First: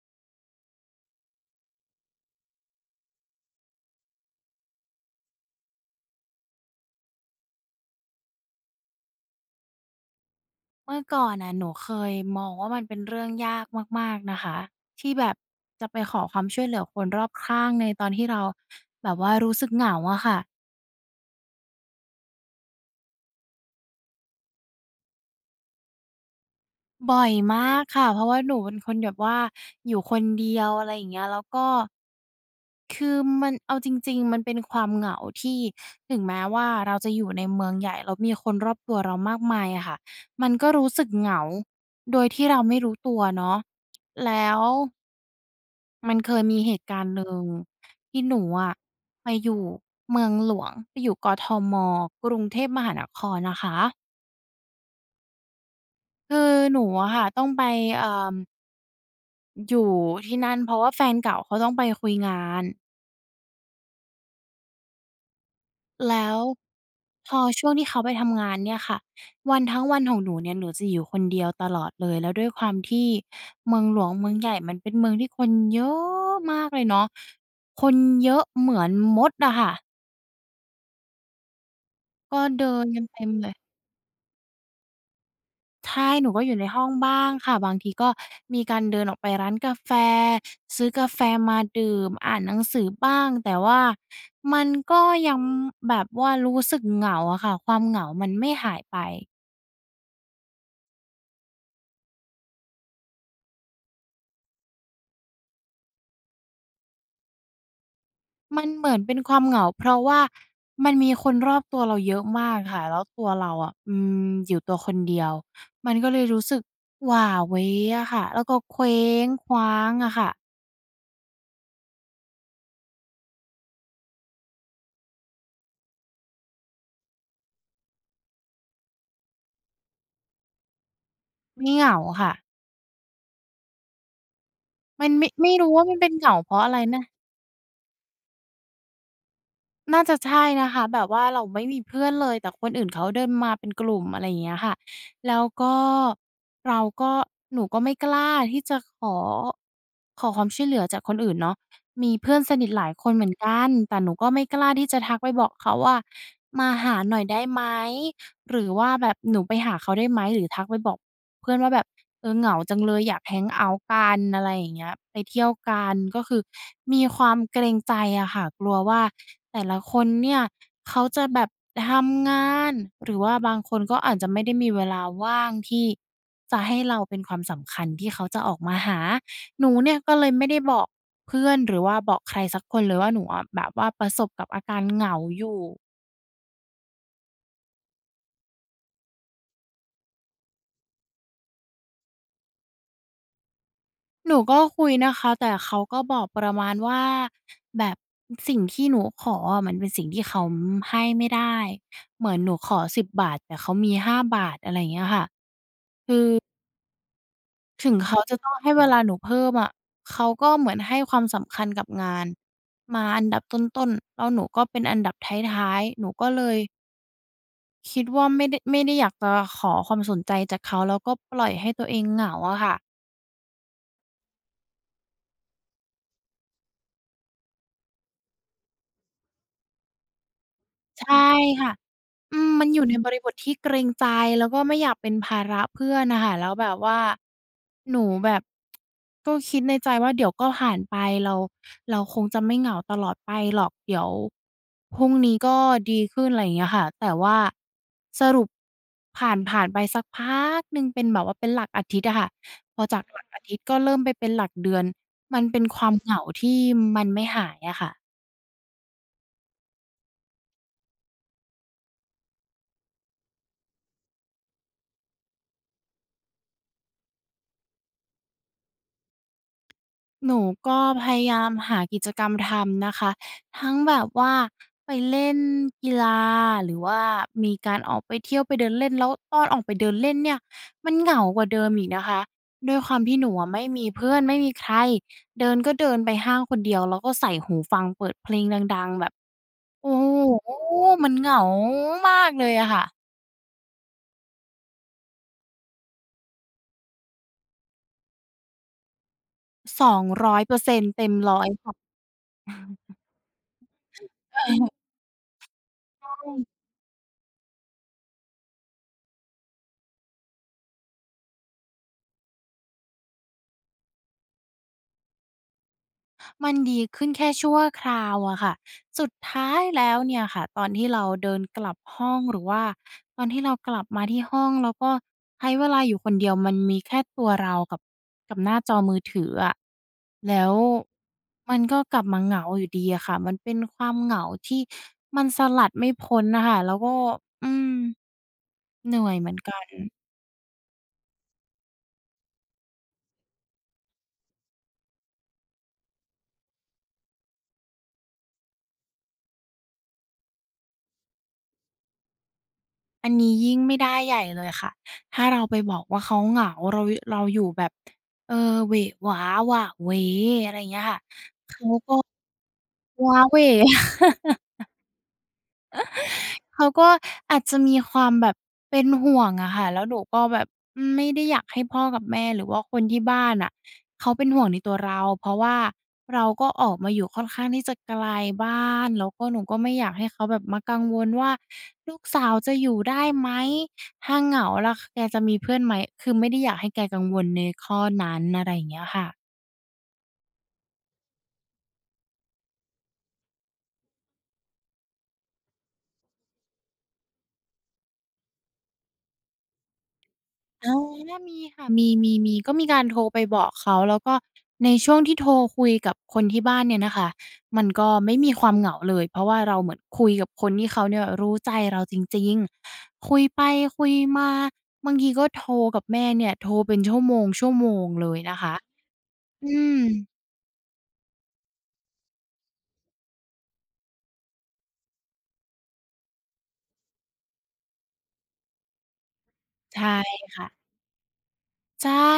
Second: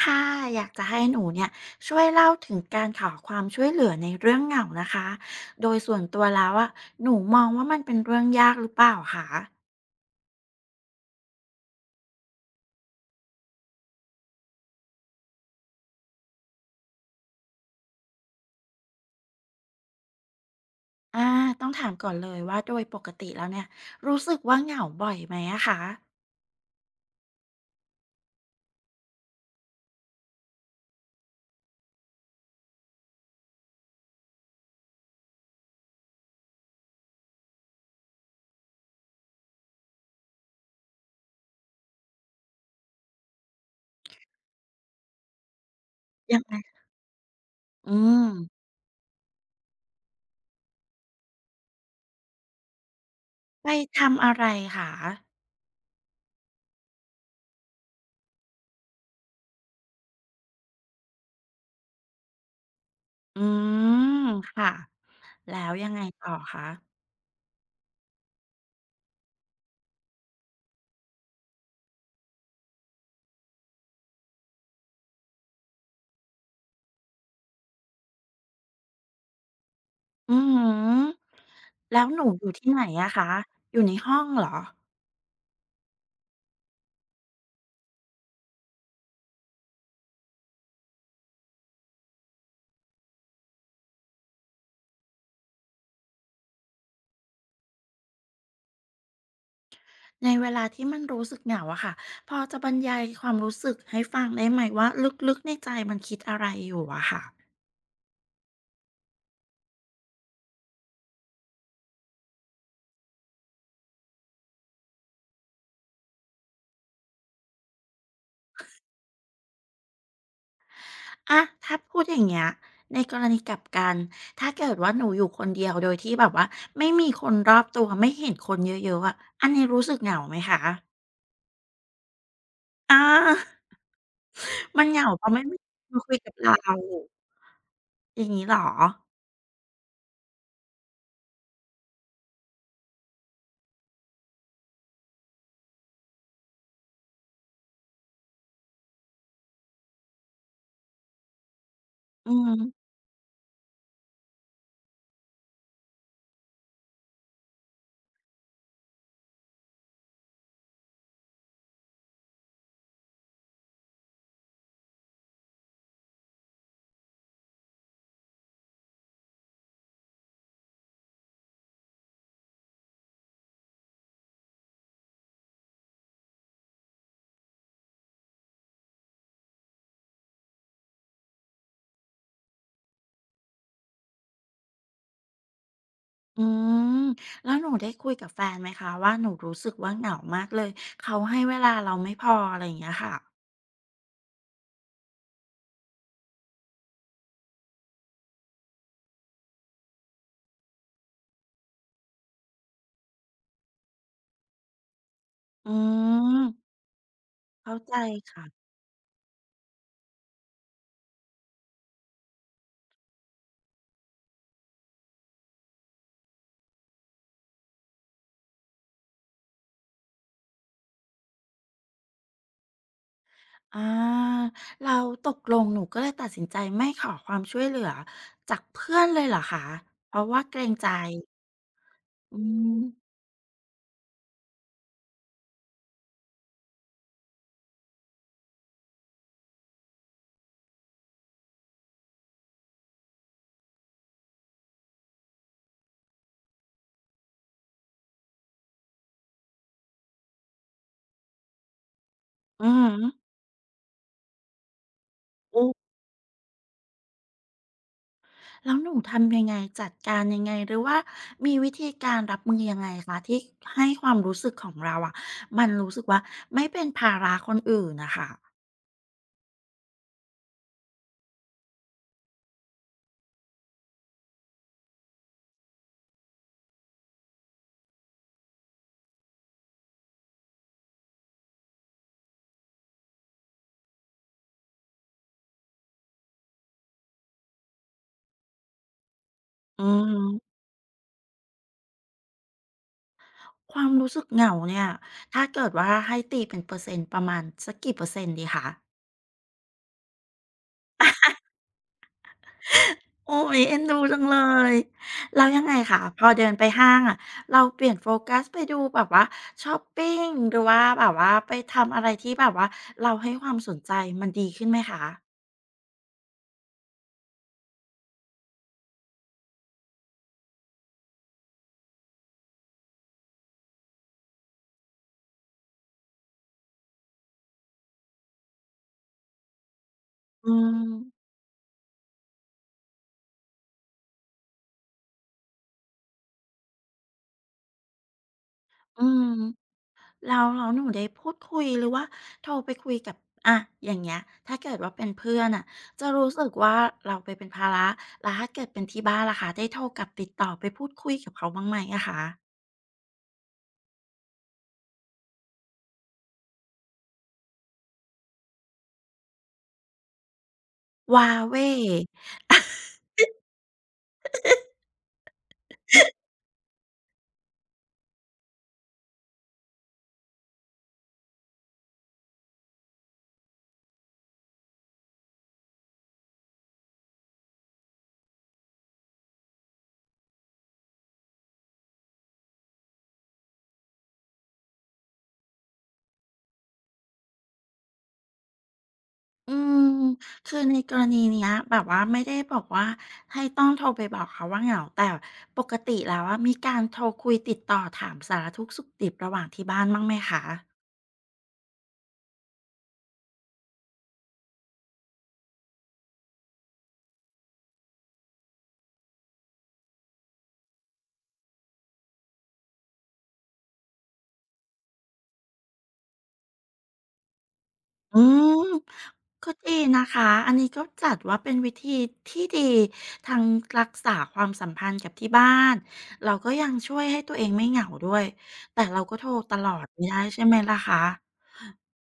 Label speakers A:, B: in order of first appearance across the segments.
A: ค่ะอยากจะให้หนูเนี่ยช่วยเล่าถึงการขอความช่วยเหลือในเรื่องเหงานะคะโดยส่วนตัวแล้วอะหนูมองว่ามันเป็นเรื่องยากหรือเปล่าคะ
B: เมื่อก่อนน่ะหนูเคยมองว่ามันเป็นเรื่องยากมากๆนะคะที่แบบจะไปขอความช่วยเหลือคนรอบข้างในตอนที่เราแบบว่ารู้สึกเหงาอะค่ะ
A: อ่าต้องถามก่อนเลยว่าโดยปกติแล้วเนี่ยรู้สึกว่าเหงาบ่อยไหมอะคะ
B: บ่อยมากค่ะเพราะว่าหนูเป็นคนแบบว่าอยู่คนเดียวอะไรอย่างเงี้ยแล้วก็คือมันเอาจริงๆมันเป็นความเหงาที่ถึงแม้ว่าเราจะอยู่ในเมืองใหญ่แล้วมีคนรอบตัวเรามากมายอะค่ะมันก็รู้สึกเหงาโดยที่เราไม่รู้ตัวเนาะแล้ว มันเค
A: ยั
B: ย
A: งไง
B: มีเหตุการณ์หนึ่ง
A: อื
B: ที่ห
A: ม
B: นูอะไปอยู่เมืองหลวงไปอยู่กทมกรุงเทพมหานครนะ
A: ไป
B: คะ
A: ทำอะไรคะ
B: คือหนูอะค่ะต้องไปเอ่ออยู่ที่นั่นเพราะว่าแฟนเก่าเขาต้องไปคุยงาน
A: อืค่ะแล้วยังไงต่
B: แล้
A: อ
B: ว
A: คะ
B: พอช่วงที่เขาไปทำงานเนี่ยค่ะวันทั้งวันของหนูเนี่ยหนูจะอยู่คนเดียวตลอดเลยแล้วด้วยความที่เมืองหลวงเมืองใหญ่มันเป็นเมืองที่คนเยอะมากเลยเนาะคนเยอะเหมือนมดอะค่ะ
A: อืมแล้วหนู
B: ก็
A: อยู่ที่
B: เดิ
A: ไหน
B: นกัน
A: อะ
B: เต็
A: คะ
B: มเลย
A: อยู่ในห้องเหรอ
B: ใช่หนูก็อยู่ในห้องบ้างค่ะบางทีก็มีการเดินออกไปร้านกาแฟซื้อกาแฟมาดื่มอ่านหนังสือบ้างแต่ว่ามันก็ยังแบบว่ารู้สึกเหงาอะค่ะความเหงามันไม่หายไป
A: ในเวลาที่มันรู้สึกเหงาอะค่ะพอจะบรรยายความรู้สึกให้ฟังได้ไหมว่าลึกๆในใจมันคิดอะไรอยู่อะค่ะ
B: มันเหมือนเป็นความเหงาเพราะว่ามันมีคนรอบตัวเราเยอะมากค่ะแล้วตัวเราอะอืมอยู่ตัวคนเดียวมันก็เลยรู้สึกหว่าเหวอะค่ะแล้วก็เคว้งคว้างอะค่ะ
A: อะถ้าพูดอย่างเงี้ยในกรณีกลับกันถ้าเกิดว่าหนูอยู่คนเดียวโดยที่แบบว่าไม่มีคนรอบตัวไม่เห็นคนเยอะๆอะอันนี้รู้สึกเหงาไหมคะ
B: ไม่เหงาค่ะ
A: อา มันเห
B: มั
A: งา
B: น
A: เพ
B: ไม่
A: ราะไม่
B: ไม่
A: มี
B: รู้
A: ค
B: ว่ามั
A: น
B: นเป็น
A: คุย
B: เห
A: กั
B: งา
A: บ
B: เพ
A: เรา
B: ราะอะไรนะ
A: อย่างนี้เหรอ
B: น่าจะใช่นะคะแบบว่าเราไม่มีเพื่อนเลยแต่คนอื่นเขาเดินมาเป็นกลุ่มอะไรอย่างเงี้ยค่ะแล้วก็เราก็หนูก็ไม่กล้าที่จะขอความช่วยเหลือจากคนอื่นเนาะมี
A: อื
B: เพื่อนสนิทหลา
A: ม
B: ยคนเหมือนกันแต่หนูก็ไม่กล้าที่จะทักไปบอกเขาว่ามาหาหน่อยได้ไหมหรือว่าแบบหนูไปหาเขาได้ไหมหรือทักไปบอก เพื่อนว่าแบบเออเหงาจังเลยอยากแฮงเอาต์กันอะไรอย่างเงี้ยไปเที่ยวกันก็คือมีความเกรงใจอะค่ะกลัวว่าแต่ละคนเนี่ยเขาจะแบบทำงานหรือว่าบางคนก็อาจจะไม่ได้มีเวลาว่างที่จะให้เราเป็นความสำคัญที่เขาจะออกมาหาหนูเนี่ยก็เลยไม่ได้บอกเพื่อนหรือว่าบอกใครสักคนเลยว่าหนูอะแบบว่าประสบกับอาการเหงาอยู่
A: อืมแล้วหนูได้คุยกับแฟนไหมคะว่าหนูรู้สึกว่าเหงามากเลยเขาให้เวลาเราไม่พออะไรอย่างเงี้ยค่ะ
B: หนูก็คุยนะคะแต่เขาก็บอกประมาณว่าแบบสิ่งที่หนูขออะมันเป็นสิ่งที่เขาให้ไม่ได้เหมือนหนูขอสิบ10แต่เขามีห้าบาทอะไรอย่างเงี้ยค่ะ
A: อื
B: คือ
A: มเข้า
B: ถึ
A: ใจ
B: งเขาจะ
A: ค่ะ
B: ต้องให้เวลาหนูเพิ่มอะเขาก็เหมือนให้ความสำคัญกับงานมาอันดับต้นๆแล้วหนูก็เป็นอันดับท้ายๆหนูก็เลยคิดว่าไม่ได้อยากจะขอความสนใจจากเขาแล้วก็ปล่อยให้ตัวเองเหงาอะค่ะ
A: อาเราตกลงหนูก็เลยตัดสินใจไม่ขอความช่วยเหลือจากเพื่อนเลยเหรอคะเพราะว่าเกรงใจ
B: ใช่ค่ะ อื
A: อื
B: มมันอยู่ในบ
A: ม
B: ริบทที่เกรงใจแล้วก็ไม่อยากเป็นภาระเพื่อนน่ะค่ะแล้วแบบว่าหนูแบบก็คิดในใจว่าเดี๋ยวก็ผ่านไปเราเราคงจะไม่เหงาตลอดไปหรอกเดี๋ยวพรุ่งนี้ก็ดีขึ้นอะไรอย่างเงี้ยค่ะแต่ว่าสรุปผ่านไปสักพักหนึ่งเป็นแบบว่าเป็นหลักอาทิตย์อะค่ะ
A: อืม
B: พอจาก
A: ฮ
B: หลักอาทิตย์ก็เริ่มไปเป็นหลักเดือนมันเป็
A: อุ
B: นความเหงาที่มันไม่หายอะค่ะ
A: แล้วหนูทำยังไงจัดการยังไงหรือว่ามีวิธีการรับมือยังไงคะที่ให้ความรู้สึกของเราอะมันรู้สึกว่าไม่เป็นภาระคนอื่นนะคะ
B: หนูก็พยายามหากิจกรรมทำนะคะทั้งแบบว่าไปเล่นกีฬาหรือว่ามีการออกไปเที่ยวไปเดินเล่นแล้วตอนออกไปเดินเล่นเนี่ยมันเหงากว่าเดิมอีกนะคะด้วยความที่หนูอะไม่มีเพื่อนไม่มีใครเดินก็เดินไปห้างคนเดียวแล้วก็ใส่หูฟังเปิดเพลงดังๆแบบ
A: อื
B: โอ้โฮ
A: ม
B: มันเหงามากเลยอะค่ะ
A: ความรู้สึกเหงาเนี่ย ถ้าเกิดว่าให้ตีเป็นเปอร์เซ็นต์ประมาณสักกี่เปอร์เซ็นต์ดีคะ
B: 200%เปอร์เซ็นตเต็ม100ค่ะ
A: โอ๊ยเอ็นดูจังเล
B: ใช่
A: ยแล้วยังไงคะพอเดินไปห้างอะเราเปลี่ยนโฟกัสไปดูแบบว่าชอปปิงหรือว่าแบบว่าไปทำอะไรที่แบบว่าเราให้ความสนใจมันดีขึ้นไหมคะ
B: มันดีขึ้นแค่ชั่วคราวอะค่ะ สุดท้ายแล้วเนี่ยค่ะตอนที่เราเดินกลับห้องหรือว่าตอนที่เรากลับมาที่ห้องแล้วก็ใช้เวลาอยู่คนเดียวมันมีแค่ตัวเรากับกับหน้าจอมือถืออะแล้
A: อื
B: ว
A: ม
B: มันก็กลับมาเหงาอยู่ดีอะค่ะ มันเป็นความเหงาที่มันสลัดไม่พ้นน่ะค่ะแล้วก็อืมเห
A: อื
B: นื่อยเห
A: ม
B: มือนกัน
A: แล้วแล้วหนูได้พูดคุยหรือว่าโทรไปคุยกับอะอย่างเงี้ยถ้าเกิดว่าเป็นเพื่อนน่ะจะรู้สึกว่าเราไปเป็นภาระแล้วถ้าเกิดเป็นที่บ้านล่ะคะได้โทรกลับติดต่อไปพูดคุยกับเขาบ้างไหมอะคะ
B: อันนี้ยิ่งไม่ได้ใหญ่เลยค่ะ ถ้าเราไปบอกว่าเขาเหงาเราเราอยู่แบบเออเหวะหวาหว่ะเหวอะไรอย่างเงี้ยค่ะ
A: ว้าเหว่
B: ว้าเหว่ เขาก็อาจจะมีความแบบเป็นห่วงอะค่ะแล้วหนูก็แบบไม่ได้อยากให้พ่อกับแม่หรือว่าคนที่บ้านอะเขาเป็นห่วงในตัวเราเพราะว่าเราก็ออกมาอยู่ค่อนข้างที่จะไกลบ้านแล้วก็หนูก็ไม่อยากให้เขาแบบมากังวลว่าลูกสาวจะอยู่ได้ไหมถ้าเหงาล่ะแกจะมีเพื่อนไหมคือไม่ได้อยากให้แกกังวลในข้อนั้นอะไรอย่างเงี้ยค่ะ
A: อืมคือในกรณีเนี้ยแบบว่าไม่ได้บอกว่าให้ต้องโทรไปบอกเขาว่าเหงาแต่ปกติแล้วอะมีการโทรคุยติดต่อถามสารทุกข์สุกดิบระหว่างที่บ้านบ้างไหมคะ
B: อามีค่ะมีก็มีการโทรไปบอกเขา แล้วก็ในช่วงที่โทรคุยกับคนที่บ้านเนี่ยนะคะ มันก็ไม่มีความเหงาเลย เพราะว่าเราเหมือนคุยกับคนที่เขาเนี่ยรู้ใจเราจริงๆ คุยไปคุยมาบางทีก็โทรกับแม่เนี่ยโทรเป็นชั่วโมงๆเล
A: อื
B: ยนะ
A: ม
B: คะ
A: ก็
B: อื
A: ดี
B: ม
A: นะคะอันนี้ก็จัดว่าเป็นวิธีที่ดีทั้งรักษาความสัมพันธ์กับที่บ้านเราก็ยังช่วยให้ตัวเองไม่เหงาด้วยแต่เราก็โทรตลอด
B: ใช่
A: ไม่ได้ใช่
B: ค่ะ
A: ไหมล่ะคะ
B: ใช่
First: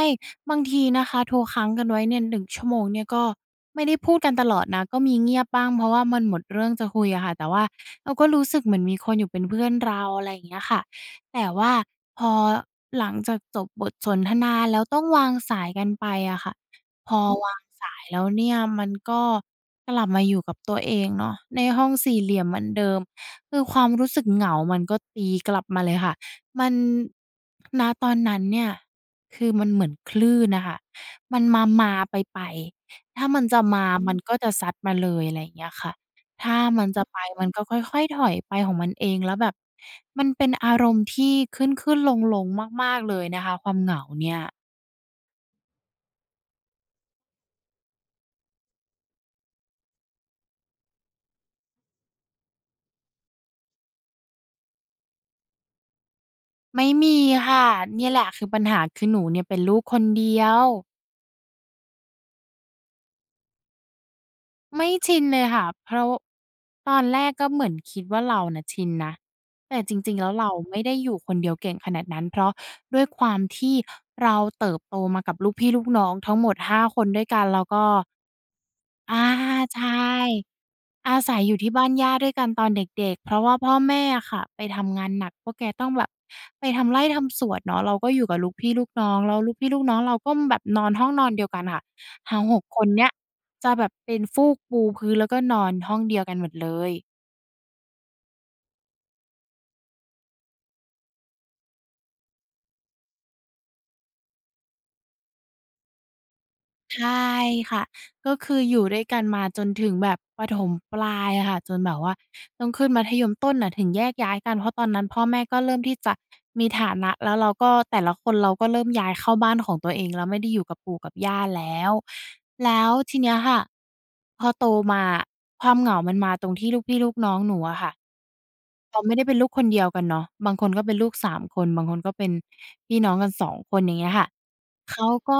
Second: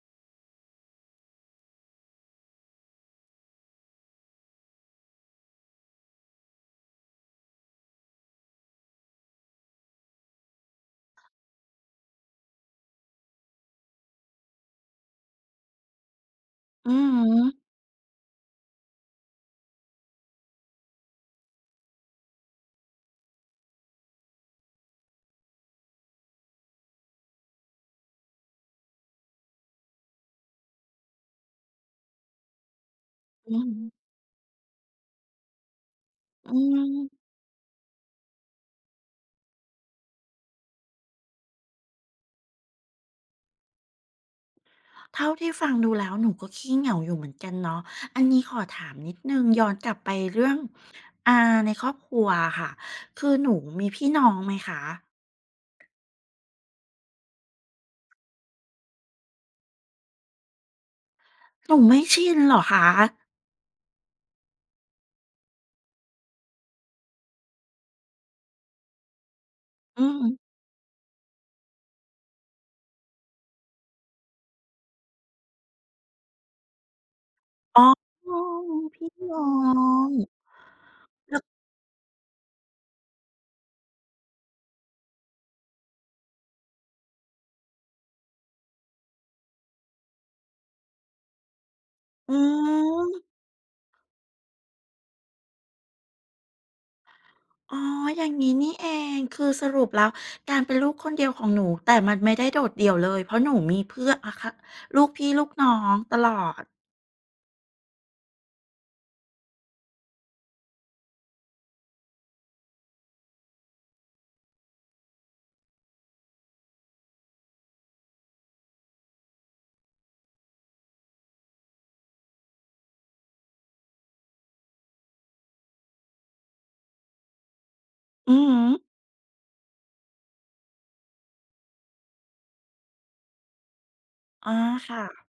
B: บางทีนะคะโทรค้างกันไว้เนี่ย1 ชั่วโมงเนี่ยก็ไม่ได้พูดกันตลอดนะก็มีเงียบบ้างเพราะว่ามันหมดเรื่องจะคุยอะค่ะแต่ว่าเราก็รู้สึกเหมือนมีคนอยู่เป็นเพื่อนเราอะไรอย่างเงี้ยค่ะแต่ว่าพอหลังจากจบบทสนทนาแล้วต้องวางสายกันไปอะค่ะ
A: อื
B: พ
A: อ
B: อ
A: ฮึ
B: วางสายแล้วเนี่ยมันก็กลับมาอยู่กับตัวเองเนาะในห้องสี่เหลี่ยมเหมือนเดิมคือความรู้สึกเหงามันก็ตีกลับมาเลยค่ะมันณตอนนั้นเนี่ย คือมันเหมือนคลื่นน่ะค่ะมันมาๆไปๆถ้ามัน
A: อื
B: จะ
A: อฮึ
B: มาอืมันมก็จะซัดมาเลยอะไรอย่างเงี้ยค่ะ ถ้า
A: อื
B: มันจะไป
A: ม
B: มันก็ค่อยๆถอยไปของมันเองแล้วแบบมันเป็นอารมณ์ที่ขึ้นๆลงๆมากๆเลยนะคะความเหงาเนี่ย
A: เท่าที่ฟังดูแล้วหนูก็ขี้เหงาอยู่เหมือนกันเนาะอันนี้ขอถามนิดหนึ่งย้อนกลับไปเรื่องอ่าในครอบครัวอะค่ะคือหนูมีพี่น้องไหมคะ
B: ไม่มีค่ะเนี่ยแหละคือปัญหาคือหนูเนี่ยเป็นลูกคนเดียว
A: หนูไม่ชินเหรอคะ
B: ไม่ชินเลยค่ะเพราะตอนแรกก็เหมือนคิดว่าเราน่ะชินนะแต่จ
A: อื
B: ริงๆ
A: ม
B: แล้วเราไม่ได้อยู่คนเดียวเก่งขนาดนั้นเพราะด้วยความที่เราเติบโตมากับลูกพี่ลูกน้องทั้งหมด5คนด้วยกันแล้ว
A: อ๋
B: ก็
A: อพี่
B: อา
A: น้อ
B: ใช่
A: ง
B: อาศัยอยู่ที่บ้านย่าด้วยกันตอนเด็กๆเพราะว่าพ่อแม่อะค่ะไปทำงานหนักพวกแกต้องแบบไปทำไร่ทำสวนเนาะเราก็อยู่กับลูกพี่ลูกน้องแล้วลูกพี่ลูกน้องเราก็แบบนอนห้องนอนเดียวกันค่ะ
A: อื
B: ทั้งหกคนเนี้ย
A: ม
B: จะแบบเป็นฟูกปูพื้นแล้วก็นอนห้องเดียวกันหมดเลย
A: อ๋ออย่างนี้นี่เองคือสรุปแล้วการเป็นลูกคนเดียวของหนูแต่มันไม่ได้โดดเดี่ยวเลยเพราะหนูมีเพื่อนอะคะลูกพี่ลูกน้องตลอด
B: ใช่ค่ะก็คืออยู่ด้วยกันมาจนถึงแบบประถมปลายอะค่ะจนแบบว่าต้องขึ้นมัธยมต้นน่ะถึงแยกย้ายกันเพราะตอนนั้นพ่อแม่ก็เริ่มที่จะมีฐานะแล้วเราก็แต่ละคนเราก็เริ่มย้ายเข้าบ้านของตัวเองแล้วไม่ได้อยู่กับปู่กับย่าแล้วแล้วทีเนี้ยค่ะพอโตมาความเหงามันมาตรงที่ลูกพี่ลูกน้องหนูอะค่ะ
A: อือฮึ
B: เราไม่ได้เป็นลูกคนเดียวกันเนาะบางคนก็เป็นลูกสามคนบางคนก็เป็นพี่น้องกันสองคนอย่างเงี้ยค่ะ
A: อา
B: เขา
A: ค่ะ
B: ก็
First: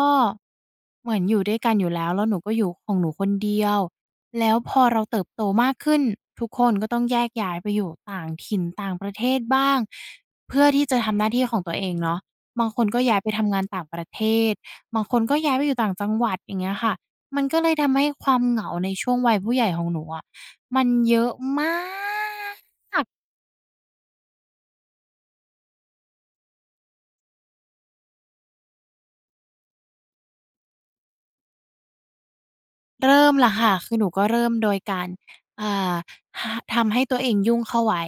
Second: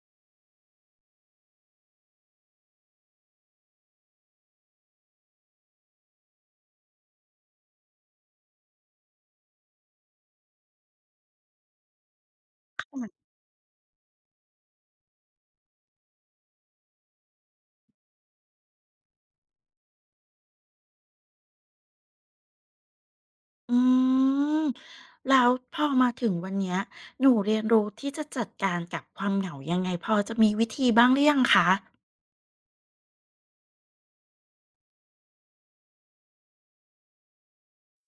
B: เหมือนอยู่ด้วยกันอยู่แล้วแล้วหนูก็อยู่ของหนูคนเดียวแล้วพอเราเติบโตมากขึ้นทุกคนก็ต้องแยกย้ายไปอยู่ต่างถิ่นต่างประเทศบ้างเพื่อที่จะทำหน้าที่ของตัวเองเนาะบางคนก็ย้ายไปทำงานต่างประเทศบางคนก็ย้ายไปอยู่ต่างจังหวัดอย่างเงี้ยค่ะมันก็เลยทำให้ความเหงาในช่วงวัยผู้ใหญ่ของหนูอะมันเยอะมาก
A: อืมแล้วพอมาถึงวันเนี้ยหนูเรียนรู้ที่จะจัดการกับความเหงายังไงพอจะมีวิธีบ้างหรือยังคะ
B: เริ่มละค่ะคือหนูก็เริ่มโดยการอ่าหทำให้ตัวเองยุ่งเข้าไว้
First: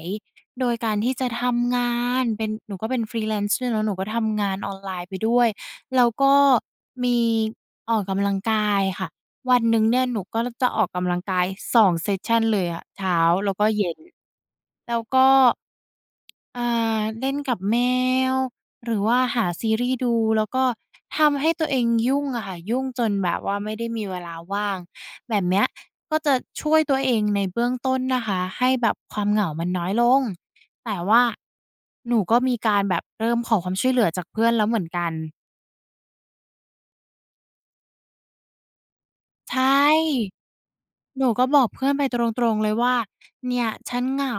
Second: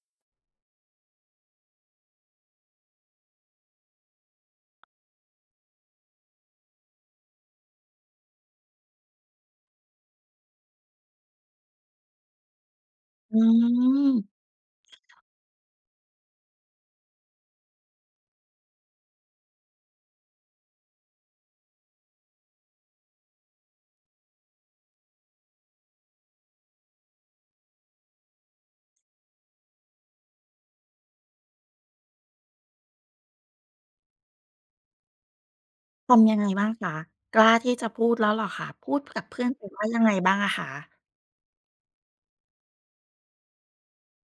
B: โดยการที่จะทำงานเป็นหนูก็เป็น Freelance ด้วยเนาะหนูก็ทำงานออนไลน์ไปด้วยแล้วก็มีออกกำลังกายค่ะวันหนึ่งเนี่ยหนูก็จะออกกำลังกาย2เซสชันเลยอะเช้า
A: อื
B: แล้วก็เย็น
A: ม
B: แล้วก็ อ่าเล่นกับแมวหรือว่าหาซีรีส์ดูแล้วก็ทำให้ตัวเองยุ่งอะค่ะยุ่งจนแบบว่าไม่ได้มีเวลาว่างแบบเนี้ยก็จะช่วยตัวเองในเบื้องต้นนะคะให้แบบความเหงามันน้อยลงแต่ว่าหนูก็มีการแบบเริ่มขอความช่วยเหลือจากเพื่อนแล้วเหมือนกัน
A: ทำยังไงบ้างคะกล้าที่จะพูดแล้วเหรอคะพูดกับเพื่อน
B: ใช
A: ไปว่ายังไงบ้า
B: ่
A: งอะคะ
B: หนูก็บอกเพื่อนไปตรงๆเลยว่าเนี่ยฉันเหงา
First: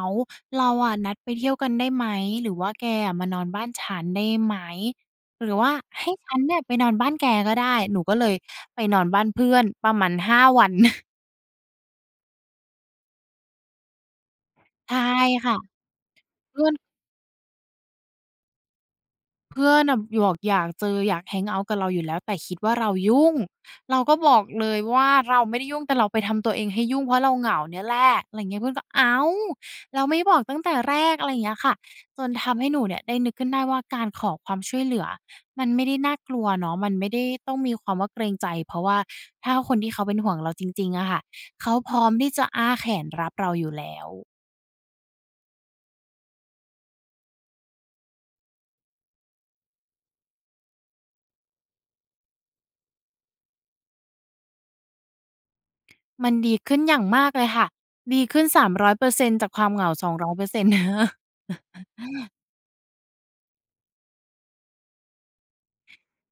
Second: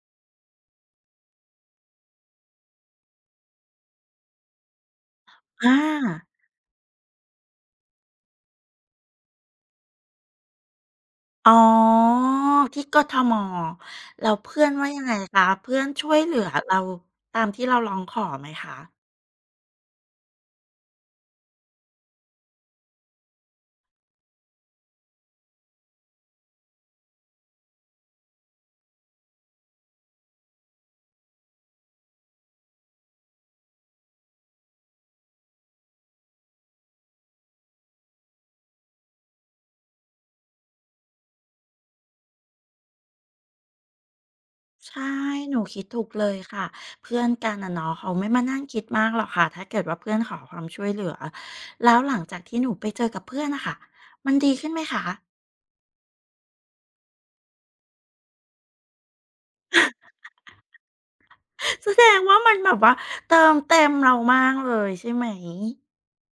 B: เราอะนัดไปเที่ยวกันได้ไหมหรือว่าแกอะมานอนบ้านฉันได้ไหมหรือว่า
A: อา
B: ให้ฉันเนี่ยไปนอนบ้านแกก็ได้หนูก็เลยไปนอนบ้านเพื่อนประมาณ5 วัน
A: อ๋อที่กทมแล้วเพื่อนว่า
B: ใช่
A: ยังไงคะ
B: ค่ะ
A: เพื่อนช่วยเหลือ
B: เพื่อน
A: เราตามที่เราร้องขอไหมคะ
B: เพื่อนน่ะบอกอยากเจออยากแฮงเอาต์กับเราอยู่แล้วแต่คิดว่าเรายุ่งเราก็บอกเลยว่าเราไม่ได้ยุ่งแต่เราไปทำตัวเองให้ยุ่งเพราะเราเหงาเนี่ยแหละอะไรอย่างเงี้ยเพื่อนก็อ้าวเราไม่บอกตั้งแต่แรกอะไรอย่างเงี้ยค่ะจนทำให้หนูเนี่ยได้นึกขึ้นได้ว่าการขอความช่วยเหลือมันไม่ได้น่ากลัวเนาะมันไม่ได้ต้องมีความว่าเกรงใจเพราะว่าถ้าคนที่เขาเป็นห่วงเราจริงๆอะค่ะเขาพร้อมที่จะอ้าแขนรับเราอยู่แล้ว
A: ใช่หนูคิดถูกเลยค่ะเพื่อนกันอะเนาะเขาไม่มานั่งคิดมากหรอกค่ะถ้าเกิดว่าเพื่อนขอความช่วยเหลือแล้วหลังจากที่หนูไปเจอกับเพื่อนน่ะค่ะมันดีขึ้นไหมคะ
B: มันดีขึ้นอย่างมากเลยค่ะ ดีขึ้น300%จากความเหงา200%
A: แสดงว่ามันแบบว่าเติมเต็มเรามากเลยใช่ไหม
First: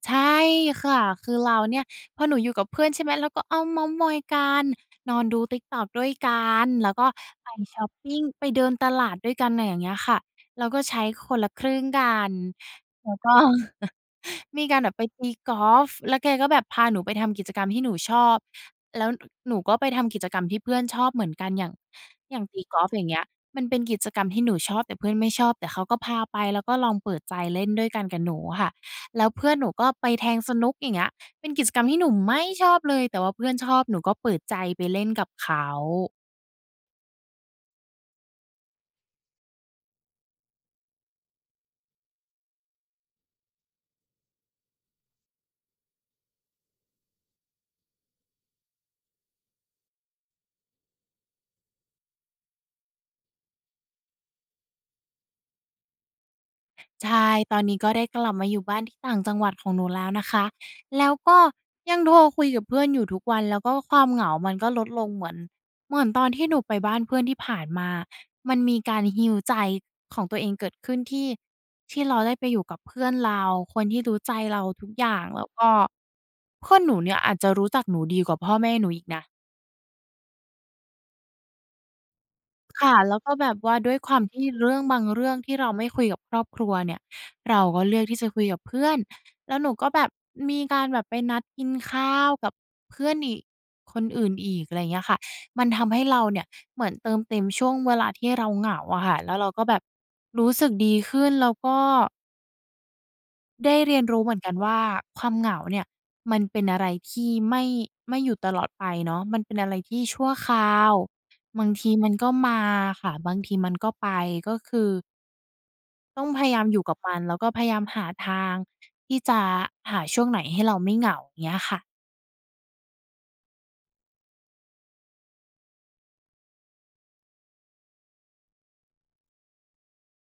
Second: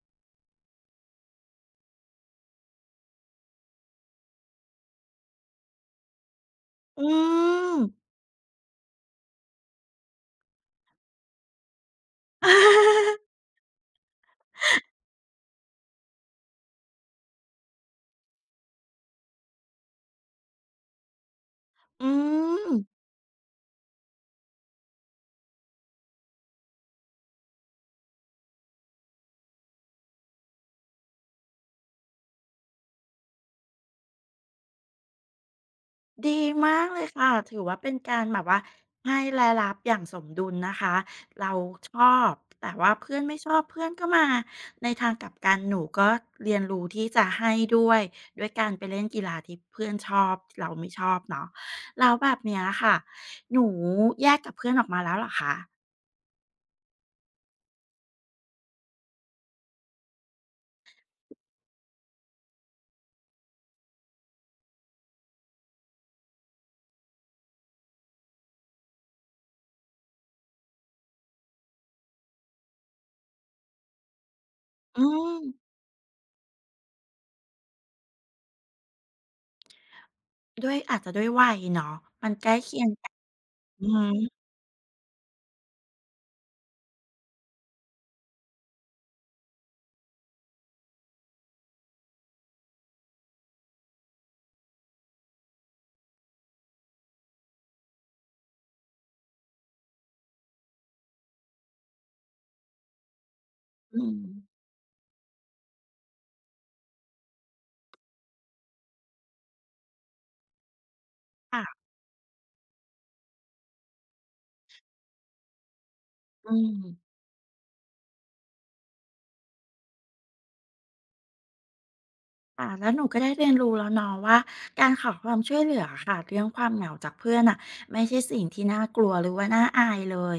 B: ใช่ค่ะคือเราเนี่ยพอหนูอยู่กับเพื่อนใช่ไหมเราก็เอาเมาท์มอยกันนอนดู TikTok ด้วยกันแล้วก็
A: อื
B: ไปช
A: ม
B: อปปิงไปเดินตลาดด้วยกันอะไรอย่างเงี้ยค่ะเราก็ใช้คนละครึ่งกันแล้วก็ มีการแบบไปตีกอล์ฟแล้วแกก็แบบพาหนูไปทำกิจกรรมที่หนูชอบแล้วนหนูก็ไปทำกิจกรรมที่เพื่อนชอบเหมือนกันอย่าง
A: อื
B: อย่างตี
A: ม
B: กอล์ฟอย่างเงี้ยมันเป็นกิจกรรมที่หนูชอบแต่เพื่อนไม่ชอบแต่เขาก็พาไปแล้วก็ลองเปิดใจเล่นด้วยกันกับหนูอะค่ะแล้วเพื่อนหนูก็ไปแทงสนุกอย่างเงี้ยเป็นกิจกรรมที่หนูไม่ชอบเลยแต่ว่าเพื่อนชอบหนูก็เปิดใจไปเล่นกับเขา
A: ดีมากเลยค่ะถือว่าเป็นการแบบว่าให้และรับอย่างสมดุลนะคะเราชอบแต่ว่าเพื่อนไม่ชอบเพื่อนก็มาในทางกลับกันหนูก็เรียนรู้ที่จะให้ด้วยด้วยการไปเล่นกีฬาที่เพื่อนชอบเราไม่ชอบเนาะแล้วแบบเนี้ยค่ะหนูแยกกับเพื่อนออกมาแล้วเหรอคะ
B: ใช่ตอนนี้ก็ได้กลับมาอยู่บ้านที่ต่างจังหวัดของหนูแล้วนะคะแล้วก็ยังโทรคุยกับเพื่อนอยู่ทุกวันแล้วก็ความเหงามันก็ลดลงเหมือนตอนที่หนูไปบ้านเพื่อนที่ผ่านมามันมีการ heal ใจของตัวเองเกิดขึ้นที่เราได้ไปอยู่กับเพื่อนเราคนที่รู้ใจเราทุกอ
A: อื
B: ย่าง
A: ม
B: แล้วก็เพื่อนหนูเนี่ยอาจจะรู้จักหนูดีกว่าพ่อแม่หนูอีกนะ
A: ด้วยอาจจะด้วยวัยเนาะมันใกล้เคียง
B: ค่ะ
A: กัน
B: แล้วก็แบบว่า
A: อื
B: ด้วย
A: อ
B: ความที่เรื่องบางเรื่องที่เราไม่คุยกับครอบครัวเนี่ยเราก็เลือกที่จะคุยกับเพื่อนแล้วหนูก็แบบมีการแบบไปนัดกินข้าวกับเพื่อนอีกคนอื่นอีกอะไรอย่างเงี้ยค่ะมันทำให้เราเนี่ยเหมือนเติมเต็มช่วงเวลาที่เราเหงาอะค่ะแล้วเราก็แบบรู้สึกดีขึ้นแล้วก็ ได้เรีย
A: อื
B: น
A: ม
B: รู้เหมือนกันว่าความเหงาเนี่ยมันเป็นอะไรที่ไม่อยู่ตลอดไปเนาะมันเป็นอะไรที่ชั่วคราวบาง
A: ค่ะ
B: ทีมันก็มาค่ะบางทีมันก็ไปก็คือต้องพ
A: อื
B: ยายามอ
A: ม
B: ยู่กับมันแล้วก็พยายามหาทางที่จะหาช่วงไหนให้เราไม่เหงาอย่างเงี้ยค่ะ
A: ค่ะแล้วหนูก็ได้เรียนรู้แล้วเนาะว่าการขอความช่วยเหลือค่ะเรื่องความเหงาจากเพื่อนอ่ะไม่ใช่สิ่งที่น่ากลัวหรือว่าน่าอายเลย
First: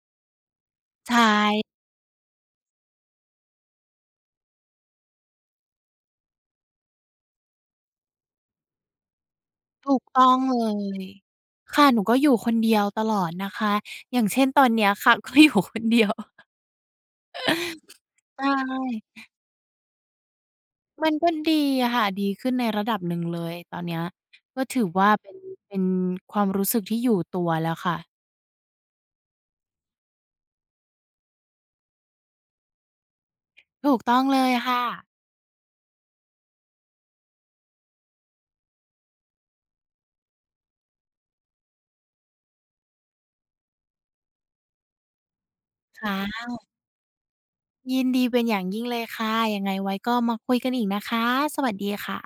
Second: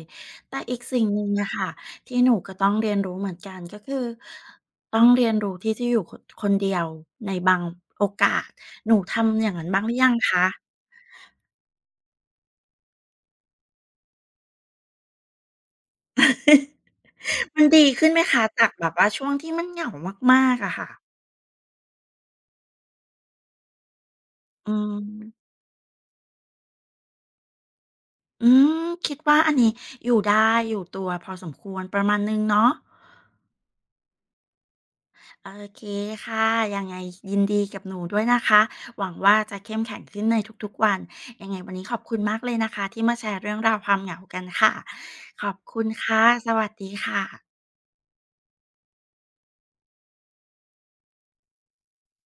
A: แต่อีกสิ่ง
B: ใช
A: หนึ่งนะคะ
B: ่
A: ที่หนูก็ต้องเรียนรู้เหมือนกันก็คือต้องเรียนรู้ที่จะอยู่คนคนเดียวในบางโอกาสหนูทำอย่างนั้นบ้างหรื
B: ถูก
A: อยัง
B: ต้อง
A: คะ
B: เลยค่ะหนูก็อยู่คนเดียวตลอดนะคะอย่างเช่นตอนเนี้ยค่ะ ก็อยู่คนเดียว
A: มันดีขึ้นไหม
B: ใช
A: คะจากแบบว่า
B: ่
A: ช่วงที่มันเหงามากๆอะค่ะ
B: มันก็ดีอะค่ะดีขึ้นในระดับหนึ่งเลยตอนเนี้ยก็
A: อื
B: ถือว่าเป็น
A: ม
B: เป็นความรู้สึกที่อยู่ตัวแล้วค่ะ
A: อืมคิดว่าอันนี้อยู่ได้อยู่ตัวพอสมควรประมาณนึงเนาะ
B: ถูกต้องเลยค่ะ
A: โอเคค่ะยังไงยินดีกับหนูด้วยนะคะหวังว่าจะเข้มแข็งขึ้นในทุกๆวันยังไงวันนี้ขอบคุณมากเลยนะคะที่มาแชร์เรื่องราวความเหงากันค่ะขอบคุณค่ะ
B: ค่ะ
A: สวัสดีค่ะ
B: ยินดีเป็นอย่างยิ่งเลยค่ะยังไงไว้ก็มาคุยกันอีกนะคะสวัสดีค่ะ